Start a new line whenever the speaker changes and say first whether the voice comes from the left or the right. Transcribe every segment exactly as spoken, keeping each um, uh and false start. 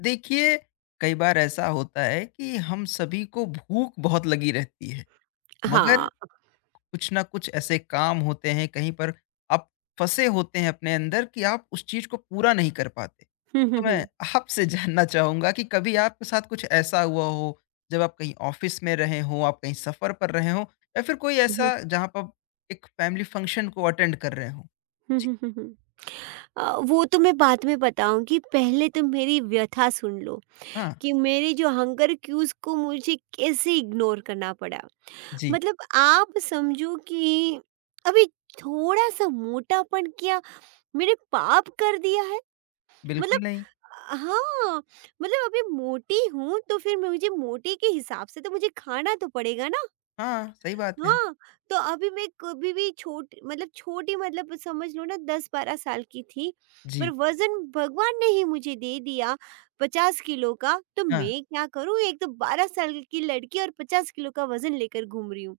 left: देखिए, कई बार ऐसा होता है कि हम सभी को भूख बहुत लगी रहती है, मगर
right: हाँ।
left: कुछ ना कुछ ऐसे काम होते हैं, कहीं पर आप फँसे होते हैं अपने अंदर कि आप उस चीज़ को पूरा नहीं कर पाते। तो मैं आपसे जानना चाहूँगा कि कभी आपके साथ कुछ ऐसा हुआ हो, जब आप कहीं ऑफ़िस में रहे हों, आप कहीं सफ़र पर रहे हों या फिर कोई
right: हुँ, हुँ, हुँ। हुँ, हुँ।
left: ऐसा जहाँ पर आप एक फैमिली फंक्शन को अटेंड कर रहे हों?
right: हुँ,
left: जी।
right: हुँ, हुँ, हुँ। अ, वो तो मैं बाद में बताऊँगी, पहले तुम मेरी व्यथा सुन लो
left: हाँ।
right: कि मेरे जो हंगर क्यूज़ को मुझे कैसे इग्नोर करना पड़ा।
left: जी।
right: मतलब आप समझो कि अभी थोड़ा-सा मोटापन क्या मैंने पाप कर दिया है?
left: बिल्कुल
right: मतलब
left: नहीं।
right: अ, हाँ, मतलब अभी मोटी हूँ तो फिर मुझे मोटी के हिसाब से तो मुझे खाना तो पड़ेगा ना।
left: हाँ, सही बात है।
right: हाँ, तो अभी मैं कभी भी छोट मतलब छोटी मतलब समझ लो ना दस बारह साल की थी, पर
left: जी।
right: वज़न भगवान ने ही मुझे दे दिया पचास किलो का, तो
left: हाँ।
right: मैं क्या करूँ? एक तो बारह साल की लड़की और पचास किलो का वज़न लेकर घूम रही हूँ।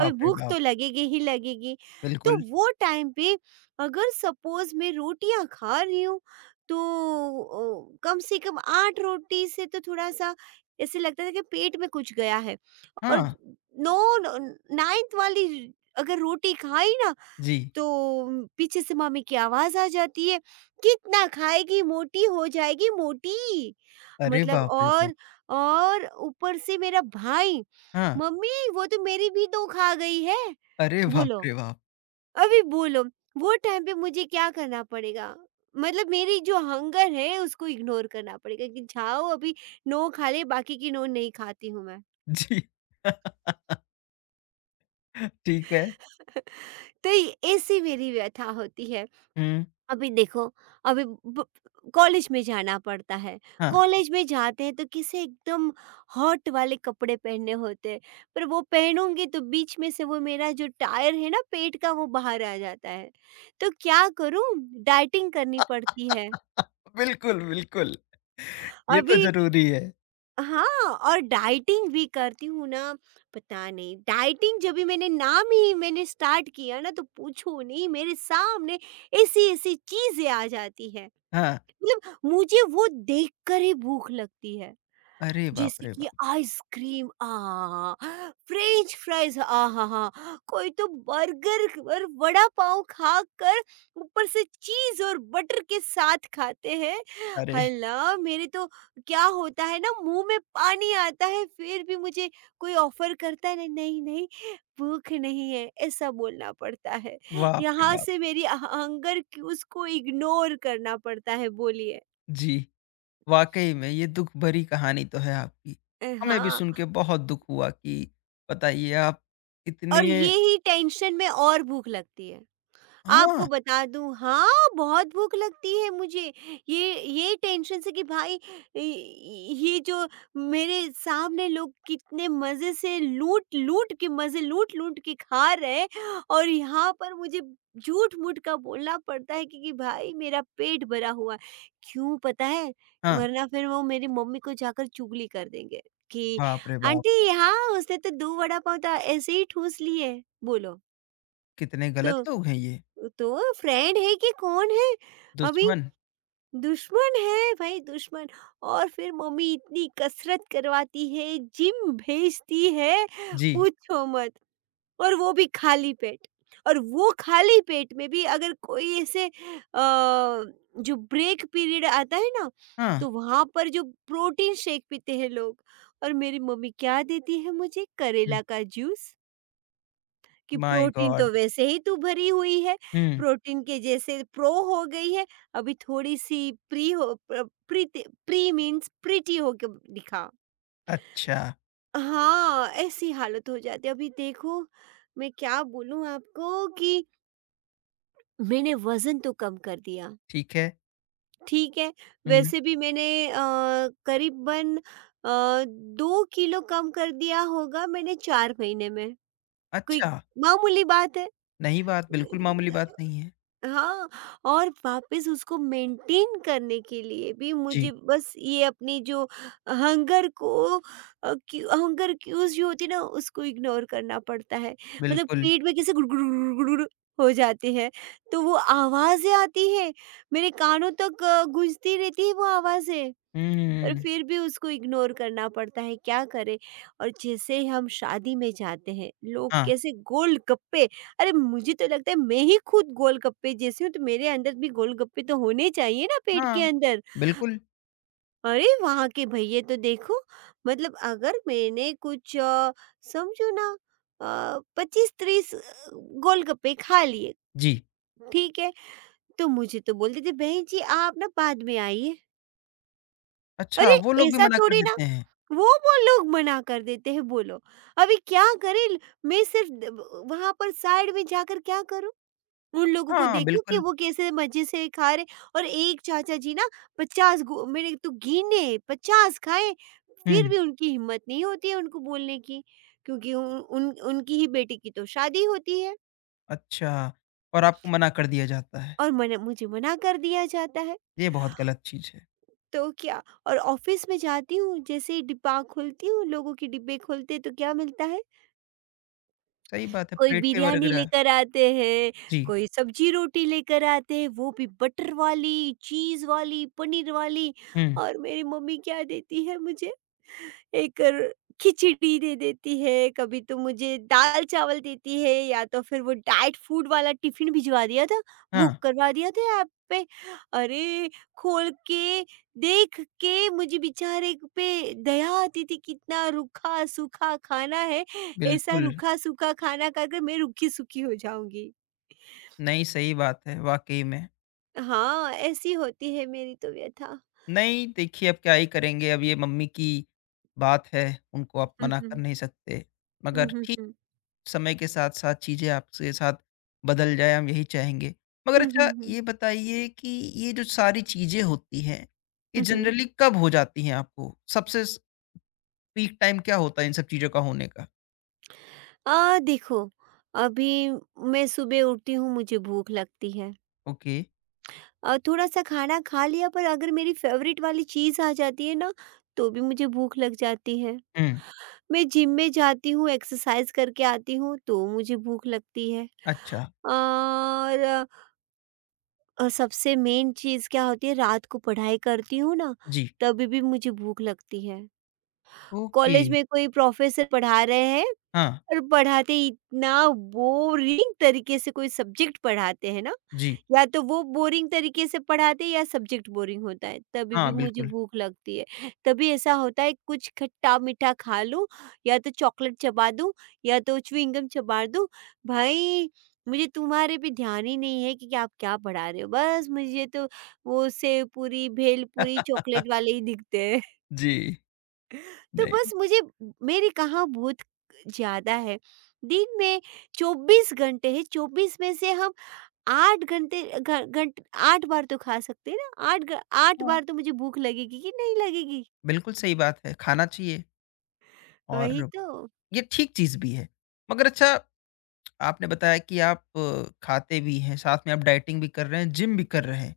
right: अभी
left: रे
right: भूख
left: बाप!
right: तो लगेगी ही लगेगी। तो
left: बिल्कुल।
right: वो टाइम पे अगर सपोज़ मैं रोटियाँ खा रही हूँ, तो ओ, कम से कम आठ रोटी से तो थोड़ा-सा ऐसे लगता था कि पेट में कुछ गया है। और
left: हाँ।
right: नो, नो नौवीं वाली अगर रोटी खाई ना
left: जी।
right: तो पीछे से मम्मी की आवाज़ आ जाती है, "कितना खाएगी? मोटी हो जाएगी मोटी।"
left: अरे
right: मतलब
left: बाप रे बाप!
right: और और ऊपर से मेरा भाई,
left: हाँ।
right: "मम्मी वो तो मेरी भी तो खा गई है।"
left: अरे बाप
right: बोलो,
left: रे बाप!
right: अभी बोलो वो टाइम पे मुझे क्या करना पड़ेगा? मतलब मेरी जो हंगर है उसको इग्नोर करना पड़ेगा कि जाओ अभी नौ खा ले बाकी की नौ नहीं खाती हूँ मैं।
left: जी। ठीक है।
right: तो ये ऐसी मेरी व्यथा होती है।
left: हुँ।
right: अभी देखो अभी ब कॉलेज में जाना पड़ता है।
left: हाँ,
right: कॉलेज में जाते हैं तो किसे एकदम हॉट वाले कपड़े पहनने होते हैं। पर वो पहनूँगी तो बीच में से वो मेरा जो टायर है ना पेट का वो बाहर आ जाता है। तो क्या करूँ? डाइटिंग करनी पड़ती है।
left: बिल्कुल, बिल्कुल। ये तो
right: अभी
left: ज़रूरी है।
right: हाँ और डाइटिंग भी करती हूँ ना, पता नहीं डाइटिंग जब भी मैंने नाम ही मैंने स्टार्ट किया ना तो पूछो नहीं मेरे सामने ऐसी ऐसी चीजें आ जाती है,
left: हाँ।
right: मतलब मुझे वो देखकर ही भूख लगती है।
left: अरे बाप
right: जैसे
left: रे
right: कि
left: बाप!
right: आइसक्रीम आहा, फ्रेंच फ्राइज आहा, कोई तो बर्गर और वड़ा पाव खा कर ऊपर से चीज और बटर के साथ खाते हैं,
left: अरे
right: हल्ला मेरे तो क्या होता है ना मुंह में पानी आता है, फिर भी मुझे कोई ऑफर करता है नहीं नहीं नहीं भूख नहीं है ऐसा बोलना पड़ता है,
left: बाप रे
right: यहाँ
left: बाप!
right: से मेरी हंगर की उसको इग्नोर करना पड़ता है, बोलिए।
left: जी, वाक़ई में ये दुःख भरी कहानी तो है आपकी।
right: अ,
left: हमें भी
right: हाँ,
left: सुन के बहुत दुःख हुआ कि बताइए आप इतने।
right: और ये ही टेंशन में और भूख लगती है। आपको
left: हाँ।
right: बता दूँ, हाँ, बहुत भूख लगती है मुझे। ये ये टेंशन से कि भाई इ ये जो मेरे सामने लोग कितने मज़े से लूट-लूट के मज़े लूट-लूट के खा रहे हैं और यहाँ पर मुझे झूठ-मूठ का बोलना पड़ता है कि कि भाई मेरा पेट भरा हुआ है। क्यों पता है?
left: हाँ।
right: वरना फिर वो मेरी मम्मी को जाकर चुगली कर देंगे कि
left: बाप रे बाप!
right: आंटी, हाँ, उसने तो दो वड़ा पाव तो ऐसे ही ठूस लिए। बोलो,
left: कितने गलत
right: तो
left: लोग हैं ये।
right: तो फ्रेंड है कि कौन है? अभी
left: दुश्मन।
right: दुश्मन है भाई दुश्मन। और फिर मम्मी इतनी कसरत करवाती है, जिम भेजती है,
left: जी।
right: पूछो मत, और वो भी खाली पेट। और वो खाली पेट में भी अगर कोई ऐसे अ, जो ब्रेक पीरियड आता है ना,
left: हाँ।
right: तो वहाँ पर जो प्रोटीन शेक पीते हैं लोग, और मेरी मम्मी क्या देती है मुझे?
left: हुँ।
right: करेला का जूस, कि
left: माय
right: प्रोटीन तो
left: गॉड!
right: वैसे ही तू भरी हुई है,
left: हुँ।
right: प्रोटीन के जैसे प्रो हो गई है, अभी थोड़ी-सी प्री हो अ, प्रीति, प्री मीन्स प्रीटी होके दिखा।
left: अच्छा।
right: हाँ, ऐसी हालत हो जाती है। अभी देखो, मैं क्या बोलूँ आपको कि मैंने वज़न तो कम कर दिया,
left: ठीक है।
right: ठीक है?
left: हुँ।
right: वैसे भी मैंने अ, करीबन अ, दो किलो कम कर दिया होगा मैंने चार महीने में, कोई
left: अच्छा,
right: मामूली बात है।
left: नई बात, बिल्कुल मामूली बात नहीं है।
right: हाँ, और वापस उसको मेंटेन करने के लिए भी
left: जी।
right: मुझे बस ये अपनी जो हंगर को अ, क्यू हंगर क्यूज जो होती है ना उसको इग्नोर करना पड़ता है। मतलब
left: बिल्कुल।
right: पेट में कैसे गुड़ गुड़ गुड़ गुड़ गुड़ हो जाते हैं, तो वो आवाज़ें आती हैं, मेरे कानों तक अ, गूंजती रहती है वो आवाज़ें। पर
left: हुँ।
right: फिर भी उसको इग्नोर करना पड़ता है, क्या करें? और जैसे ही हम शादी में जाते हैं, लोग
left: हाँ,
right: कैसे गोलगप्पे! अरे, मुझे तो लगता है मैं ही खुद गोलगप्पे जैसी हूँ, तो मेरे अंदर भी गोलगप्पे तो होने चाहिए ना पेट
left: हाँ,
right: के अंदर।
left: बिल्कुल।
right: अरे, वहाँ के भैये तो देखो, मतलब अगर मैंने कुछ अ, समझो ना अ, पच्चीस तीस अ, गोलगप्पे खा लिए,
left: जी।
right: ठीक है? तो मुझे तो बोलते थे, बहन जी आप ना बाद में आइए।
left: अच्छा,
right: अरे,
left: वो लोग भी
right: ऐसा
left: मना कर
right: थोड़ी ना,
left: देते हैं।
right: वो वो लोग मना कर देते हैं, बोलो। अभी क्या करें, मैं सिर्फ़ द ब वहाँ पर साइड में जाकर क्या करूँ? उन लोगों को
left: हाँ,
right: देखूँ कि
left: बिल्कुल।
right: वो कैसे मज़े से खा रहे। और एक चाचा जी ना, पचास गो मैंने तो गिने, पचास खाए, फिर
left: हुँ।
right: भी उनकी हिम्मत नहीं होती है उनको बोलने की, क्योंकि उ उन उनकी ही बेटी की तो शादी होती है,
left: अच्छा, और आपको मना कर दिया जाता है।
right: और मना मुझे मना कर दिया जाता है।
left: ये बहुत गलत चीज़ है।
right: तो क्या, और ऑफ़िस में जाती हूँ, जैसे ही डिब्बा खोलती हूँ, लोगों के डिब्बे खोलते हैं तो क्या मिलता है?
left: सही बात है,
right: कोई
left: पराठे
right: बिरयानी
left: वगैरह।
right: लेकर आते हैं,
left: जी।
right: कोई सब्जी रोटी लेकर आते हैं, वो भी बटर वाली, चीज़ वाली, पनीर वाली,
left: हुँ।
right: और मेरी मम्मी क्या देती है मुझे? एक र खिचड़ी दे देती है, कभी तो मुझे दाल-चावल देती है, या तो फिर वो डाइट फूड वाला टिफ़िन भिजवा दिया था,
left: हाँ,
right: बुक करवा दिया था ऐप पे। अरे, खोल के, देख के मुझे बेचारे क पे दया आती थी, कितना रूखा-सूखा खाना है, ऐसा
left: बिल्कुल।
right: रूखा-सूखा खाना खाकर मैं रूखी-सूखी हो जाऊँगी।
left: नहीं, सही बात है, वाक़ई में।
right: हाँ, ऐसी होती है मेरी तो व्यथा।
left: नहीं देखिए अब क्या ही करेंगे, अब ये मम्मी की बात है, उनको आप
right: हुँ,
left: मना कर
right: हुँ।
left: नहीं सकते।
right: हुँ,
left: मगर
right: हुँ,
left: ठीक।
right: हुँ।
left: समय के साथ-साथ चीज़ें आपके साथ बदल जाए हम यही चाहेंगे। मगर
right: हुँ, हुँ,
left: अच्छा
right: हुँ।
left: ये बताइए कि ये जो सारी चीज़ें होती हैं, ये जी।
right: हुँ, हुँ।
left: जनरली कब हो जाती हैं आपको? सबसे स पीक टाइम क्या होता है इन सब चीज़ों का होने का?
right: आ देखो, अभी मैं सुबह उठती हूँ, मुझे भूख लगती है।
left: ओके।
right: अ, थोड़ा-सा खाना खा लिया, पर अगर मेरी फ़ेवरेट वाली चीज़ आ जाती है ना, तो भी मुझे भूख लग जाती है।
left: हुँ।
right: मैं जिम में जाती हूँ, एक्सरसाइज़ करके आती हूँ, तो मुझे भूख लगती है।
left: अच्छा।
right: और अ, सबसे मेन चीज़ क्या होती है, रात को पढ़ाई करती हूँ ना,
left: जी।
right: तभी भी मुझे भूख लगती है।
left: ओके।
right: कॉलेज में कोई प्रोफ़ेसर पढ़ा रहे हैं
left: हाँ।
right: और पढ़ाते ही इतना बोरिंग तरीके से कोई सब्जेक्ट पढ़ाते हैं ना,
left: जी।
right: या तो वो बोरिंग तरीके से पढ़ाते हैं या सब्जेक्ट बोरिंग होता है, तभी
left: हाँ,
right: भी मुझे
left: बिल्कुल।
right: भूख लगती है। तभी ऐसा होता है कुछ खट्टा-मीठा खा लूँ, या तो चॉकलेट चबा दूँ, या तो च्युइंग गम चबा दूँ। भाई, मुझे तुम्हारे पे ध्यान ही नहीं है कि आप क्या पढ़ा रहे हो, बस मुझे तो वो सेव पूरी, भेल पूरी, चॉकलेट वाले ही दिखते हैं।
left: जी।
right: तो बस
left: नहीं।
right: मुझे मेरी कहाँ भूख ज़्यादा है। दिन में चौबीस घंटे हैं, चौबीस में से हम आठ घंटे घ घंट आठ बार तो खा सकते हैं ना, आठ ग आठ
left: हाँ,
right: बार तो मुझे भूख लगेगी कि नहीं लगेगी?
left: बिल्कुल सही बात है, खाना चाहिए
right: वही
left: और
right: तो।
left: ये ठीक चीज़ भी है। मगर अच्छा आपने बताया कि आप अ, खाते भी हैं, साथ में आप डाइटिंग भी कर रहे हैं, जिम भी कर रहे हैं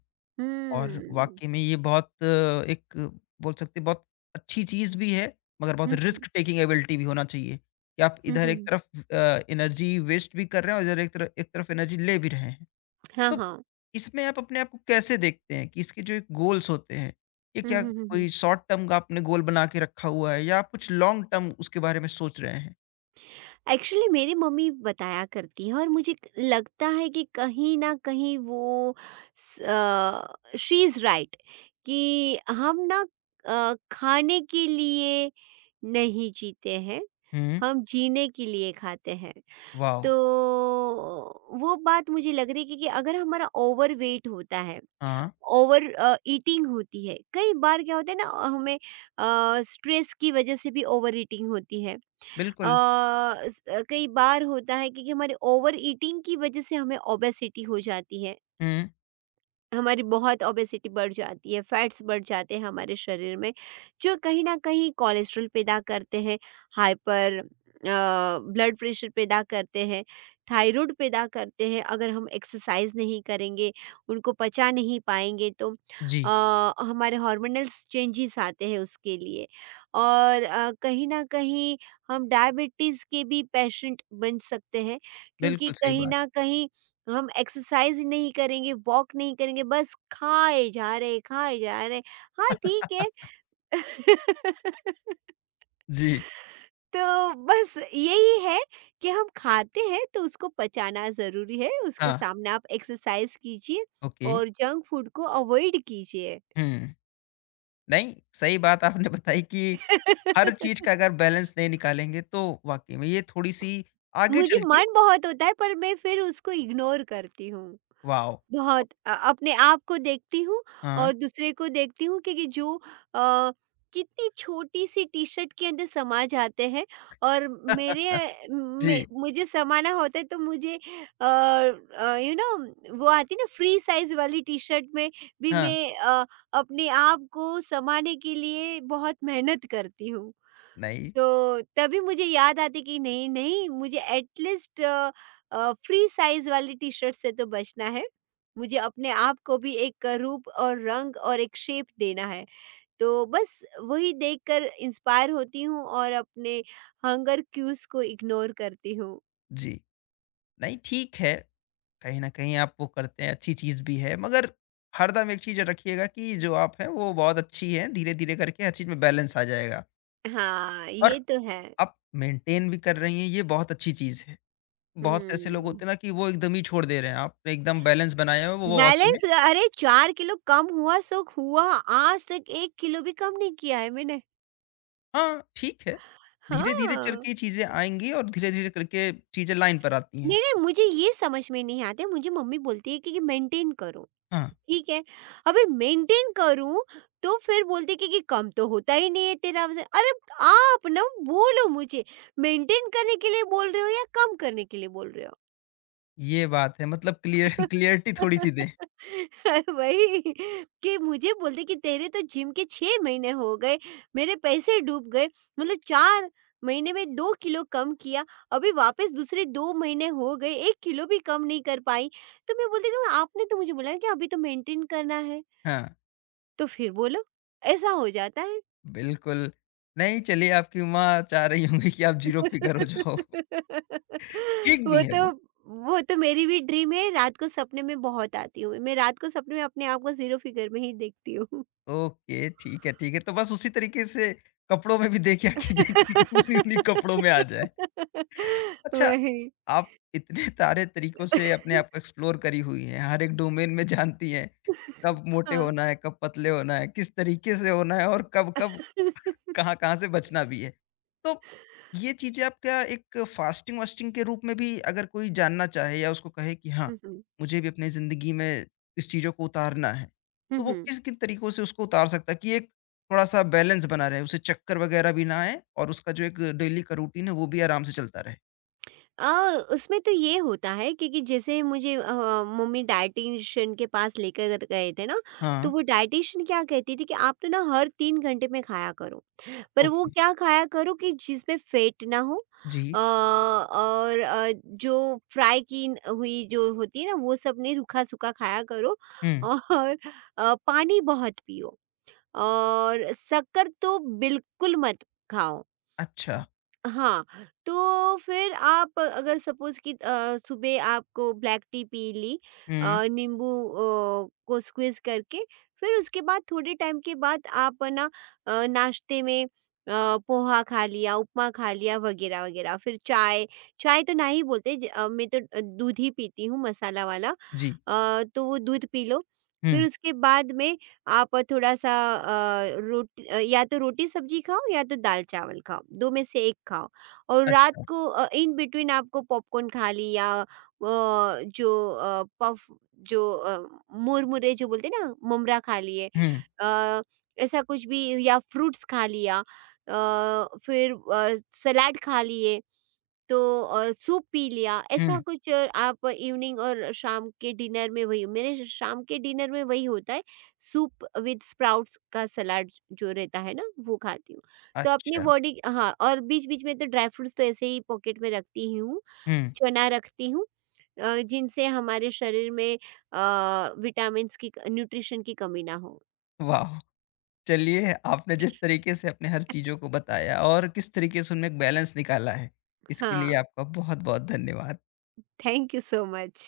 left: और
right: हुँ।
left: वाक़ई में ये बहुत अ, एक अ, बोल सकते हैं बहुत अच्छी चीज़ भी है, मगर बहुत
right: हुँ, हुँ।
left: रिस्क टेकिंग एबिलिटी भी होना चाहिए कि आप
right: हुँ,
left: इधर एक
right: हुँ।
left: तरफ अ, एनर्जी वेस्ट भी कर रहे हैं और इधर एक तरफ एक तरफ एनर्जी ले भी रहे हैं।
right: हाँ,
left: तो
right: हाँ।
left: इसमें आप अपने आप को कैसे देखते हैं कि इसके जो एक गोल्स होते हैं, ये
right: हुँ,
left: क्या
right: हुँ, हुँ, हुँ।
left: कोई शॉर्ट टर्म का आपने गोल बना के रखा हुआ है या आप कुछ लॉन्ग टर्म उसके बारे में सोच रहे हैं?
right: एक्चुअली मेरी मम्मी बताया करती है और मुझे क लगता है कि कहीं न कहीं वो, स अ, शी इज़ राइट, कि हम ना अ, खाने के लिए नहीं जीते हैं,
left: हुँ।
right: हम जीने के लिए खाते हैं।
left: वाओ!
right: तो वो बात मुझे लग रही है कि कि अगर हमारा ओवरवेट होता है,
left: हाँ,
right: ओवर अ, ईटिंग होती है, कई बार क्या होता है ना, अ, हमें अ, स्ट्रेस की वजह से भी ओवर ईटिंग होती है। अ,
left: बिल्कुल।
right: स अ, कई बार होता है कि कि हमारे ओवर ईटिंग की वजह से हमें ओबेसिटी हो जाती है।
left: हुँ।
right: हमारी बहुत ओबेसिटी बढ़ जाती है, फैट्स बढ़ जाते हैं हमारे शरीर में, जो कहीं न कहीं कोलेस्ट्रॉल पैदा करते हैं, हाइपर अ, ब्लड प्रेशर पैदा करते हैं, थायराइड पैदा करते हैं। अगर हम एक्सरसाइज़ नहीं करेंगे, उनको पचा नहीं पाएँगे, तो
left: जी,
right: अ, हमारे हार्मोनल्स चेंजेस आते हैं उसके लिए, और अ, कहीं न कहीं हम डायबिटीज़ के भी पेशेंट बन सकते हैं, क्योंकि
left: बिल्कुल सही
right: कहीं
left: बात।
right: न कहीं हम एक्सरसाइज नहीं करेंगे, वॉक नहीं करेंगे, बस खाए जा रहे, खाए जा रहे। हाँ, ठीक है।
left: जी।
right: तो बस यही है कि हम खाते हैं तो उसको पचाना ज़रूरी है, उसके
left: हाँ,
right: सामने आप एक्सरसाइज कीजिए
left: ओके।
right: और जंक फूड को अवॉइड कीजिए।
left: हुँ। नहीं, सही बात आपने बताई कि हर चीज़ का अगर बैलेंस नहीं निकालेंगे तो वाक़ई में ये थोड़ी-सी आगे
right: मुझे
left: चल के।
right: मन बहुत होता है पर मैं फिर उसको इग्नोर करती हूँ।
left: वॉव!
right: बहुत अ, अपने आप को देखती हूँ
left: हाँ।
right: और दूसरे को देखती हूँ, क्योंकि जो अ, कितनी छोटी-सी टी-शर्ट के अंदर समा जाते हैं, और मेरे अ,
left: जी।
right: मे मुझे समाना होता है तो मुझे अ अ, यू नो, वो आती है ना फ्री साइज़ वाली टी-शर्ट में, भी
left: हाँ।
right: मैं अ, अपने आप को समाने के लिए बहुत मेहनत करती हूँ।
left: नहीं।
right: तो तभी मुझे याद आती कि नहीं नहीं, मुझे एटलीस्ट फ्री साइज वाली टी शर्ट से तो बचना है, मुझे अपने आप को भी एक रूप और रंग और एक शेप देना है। तो बस वही देखकर इंस्पायर होती हूँ और अपने हंगर क्यूज को इग्नोर करती हूँ।
left: जी। नहीं, ठीक है, कहीं न कहीं आप वो करते हैं, अच्छी चीज़ भी है, मगर हरदम एक चीज़ रखिएगा कि जो आप हैं, वो बहुत अच्छी हैं, धीरे-धीरे करके हर चीज़ में बैलेंस आ जाएगा
right: हाँ,
left: और
right: ये तो है।
left: आप मेंटेन भी कर रही हैं, ये बहुत अच्छी चीज़ है। बहुत से ऐसे लोग
right: हम्म।
left: होते हैं ना कि वो एकदम ही छोड़ दे रहे हैं, आपने एकदम बैलेंस बनाया हुआ है, वो वाक़ई में।
right: बैलेंस, अरे चार किलो कम हुआ सो हुआ, आज तक एक किलो भी कम नहीं किया है मैंने।
left: हाँ, ठीक है। धीरे-धीरे चल
right: हाँ।
left: के ये चीज़ें आएँगी और धीरे-धीरे करके चीज़ें लाइन पर आती हैं।
right: नहीं, नहीं, मुझे ये समझ में नहीं आते, मुझे मम्मी बोलती है कि कि मेंटेन करो,
left: हाँ,
right: ठीक है। अबे मेंटेन करूँ, तो फिर बोलती है कि कि कम तो होता ही नहीं है तेरा वज़न। अरे, आप ना बोलो मुझे, मेंटेन करने के लिए बोल रहे हो या कम करने के लिए बोल रहे हो?
left: ये बात है मतलब क्लियर क्लियरिटी थोड़ी-सी दें।
right: वही, कि मुझे बोलते कि तेरे तो जिम के छह महीने हो गए, मेरे पैसे डूब गए, मतलब चार महीने में दो किलो कम किया, अभी वापस दूसरे दो महीने हो गए, एक किलो भी कम नहीं कर पाई। तो मैं बोलती हूँ आपने तो मुझे बोला ना कि अभी तो मेंटेन करना है,
left: हाँ,
right: तो फिर बोलो, ऐसा हो जाता है।
left: बिल्कुल। नहीं चलिए आपकी माँ चाह रही होंगी कि आप ज़ीरो फिगर हो जाओ। ठीक भी
right: वो
left: है
right: तो
left: वो।
right: वो तो मेरी भी ड्रीम है, रात को सपने में बहुत आती हूँ, मैं रात को सपने में अपने आप को ज़ीरो फिगर में ही देखती हूँ।
left: ओके, ठीक है, ठीक है। तो बस उसी तरीके से कपड़ों में भी देखा कीजिए कि उन्हीं-उन्हीं कपड़ों में आ जाए। अच्छा,
right: वही।
left: आप इतने सारे तरीकों से अपने आप को एक्सप्लोर करी हुई है, हर एक डोमेन में जानती हैं, कब मोटे
right: हाँ।
left: होना है, कब पतले होना है, किस तरीके से होना है और कब-कब कहाँ-कहाँ से बचना भी है। तो ये चीज़ें आप क्या एक फास्टिंग-वास्टिंग के रूप में भी अगर कोई जानना चाहे या उसको कहे कि हाँ,
right: हुँ, हुँ।
left: मुझे भी अपनी ज़िंदगी में इस चीज़ों को उतारना है,
right: हुँ,
left: तो वो
right: हुँ।
left: किन-किन तरीकों से उसको उतार सकता है कि एक थोड़ा-सा बैलेंस बना रहे, उसे चक्कर वगैरह भी ना आए और उसका जो एक डेली का रूटीन है, वो भी आराम से चलता रहे?
right: अ, उसमें तो ये होता है, क्योंकि जैसे मुझे अ, मम्मी डायटीशियन के पास लेकर गए थे ना, तो
left: हाँ।
right: वो डायटीशियन क्या कहती थी कि आप तो ना हर तीन घंटे में खाया करो। पर वो
left: ओके।
right: क्या खाया करो कि जिसमें फ़ैट ना हो,
left: जी।
right: अ, और अ, जो फ्राई की न- हुई जो होती है ना, वो सब नहीं, रूखा-सूखा खाया करो,
left: हुँ।
right: और अ, पानी बहुत पियो। और शक्कर तो बिल्कुल मत खाओ।
left: अच्छा।
right: हाँ, तो फिर आप अगर सपोज़ कि अ, सुबह आपको ब्लैक टी पी ली,
left: हुँ।
right: अ, नींबू अ, को स्क्वीज़ करके, फिर उसके बाद थोड़े टाइम के बाद आप है ना, अ, नाश्ते में अ, पोहा खा लिया, उपमा खा लिया वगैरह, वगैरह। फिर चाय, चाय तो ना ही बोलते ज अ, मैं तो दूध ही पीती हूँ मसाला वाला।
left: जी।
right: अ, तो वो दूध पी लो, फिर
left: हुँ।
right: उसके बाद में आप थोड़ा-सा अ, रोट अ, या तो रोटी सब्जी खाओ या तो दाल-चावल खाओ, दो में से एक खाओ। और रात
left: अच्छा।
right: को अ, इन बिटवीन आपको पॉपकॉर्न खा ली या अ, जो अ, पफ जो अ, मुरमुरे जो बोलते हैं ना, ममरा खा लिए,
left: हुँ,
right: अ, ऐसा कुछ भी या फ्रूट्स खा लिया, अ, फिर अ, सलाद खा लिए, तो अ, सूप पी लिया,
left: हुँ।
right: ऐसा कुछ। अ, आप इवनिंग और शाम के डिनर में वही मेरे श- शाम के डिनर में वही होता है, सूप विद स्प्राउट्स का सलाद जो रहता है ना वो खाती हूँ। तो अपनी
left: अच्छा।
right: बॉडी, हाँ, और बीच बीच में तो ड्राई फ्रूट्स तो ऐसे ही पॉकेट में रखती ही हूँ,
left: हुँ।
right: चना रखती हूँ, अ, जिनसे हमारे शरीर में विटामिन की, न्यूट्रिशन की कमी ना हो।
left: वाह! चलिए, आपने जिस तरीके से अपने हर चीज़ों को बताया और किस तरीके से उनमें एक बैलेंस निकाला है, इसके
right: हाँ,
left: लिए आपका बहुत-बहुत धन्यवाद।
right: Thank you so much.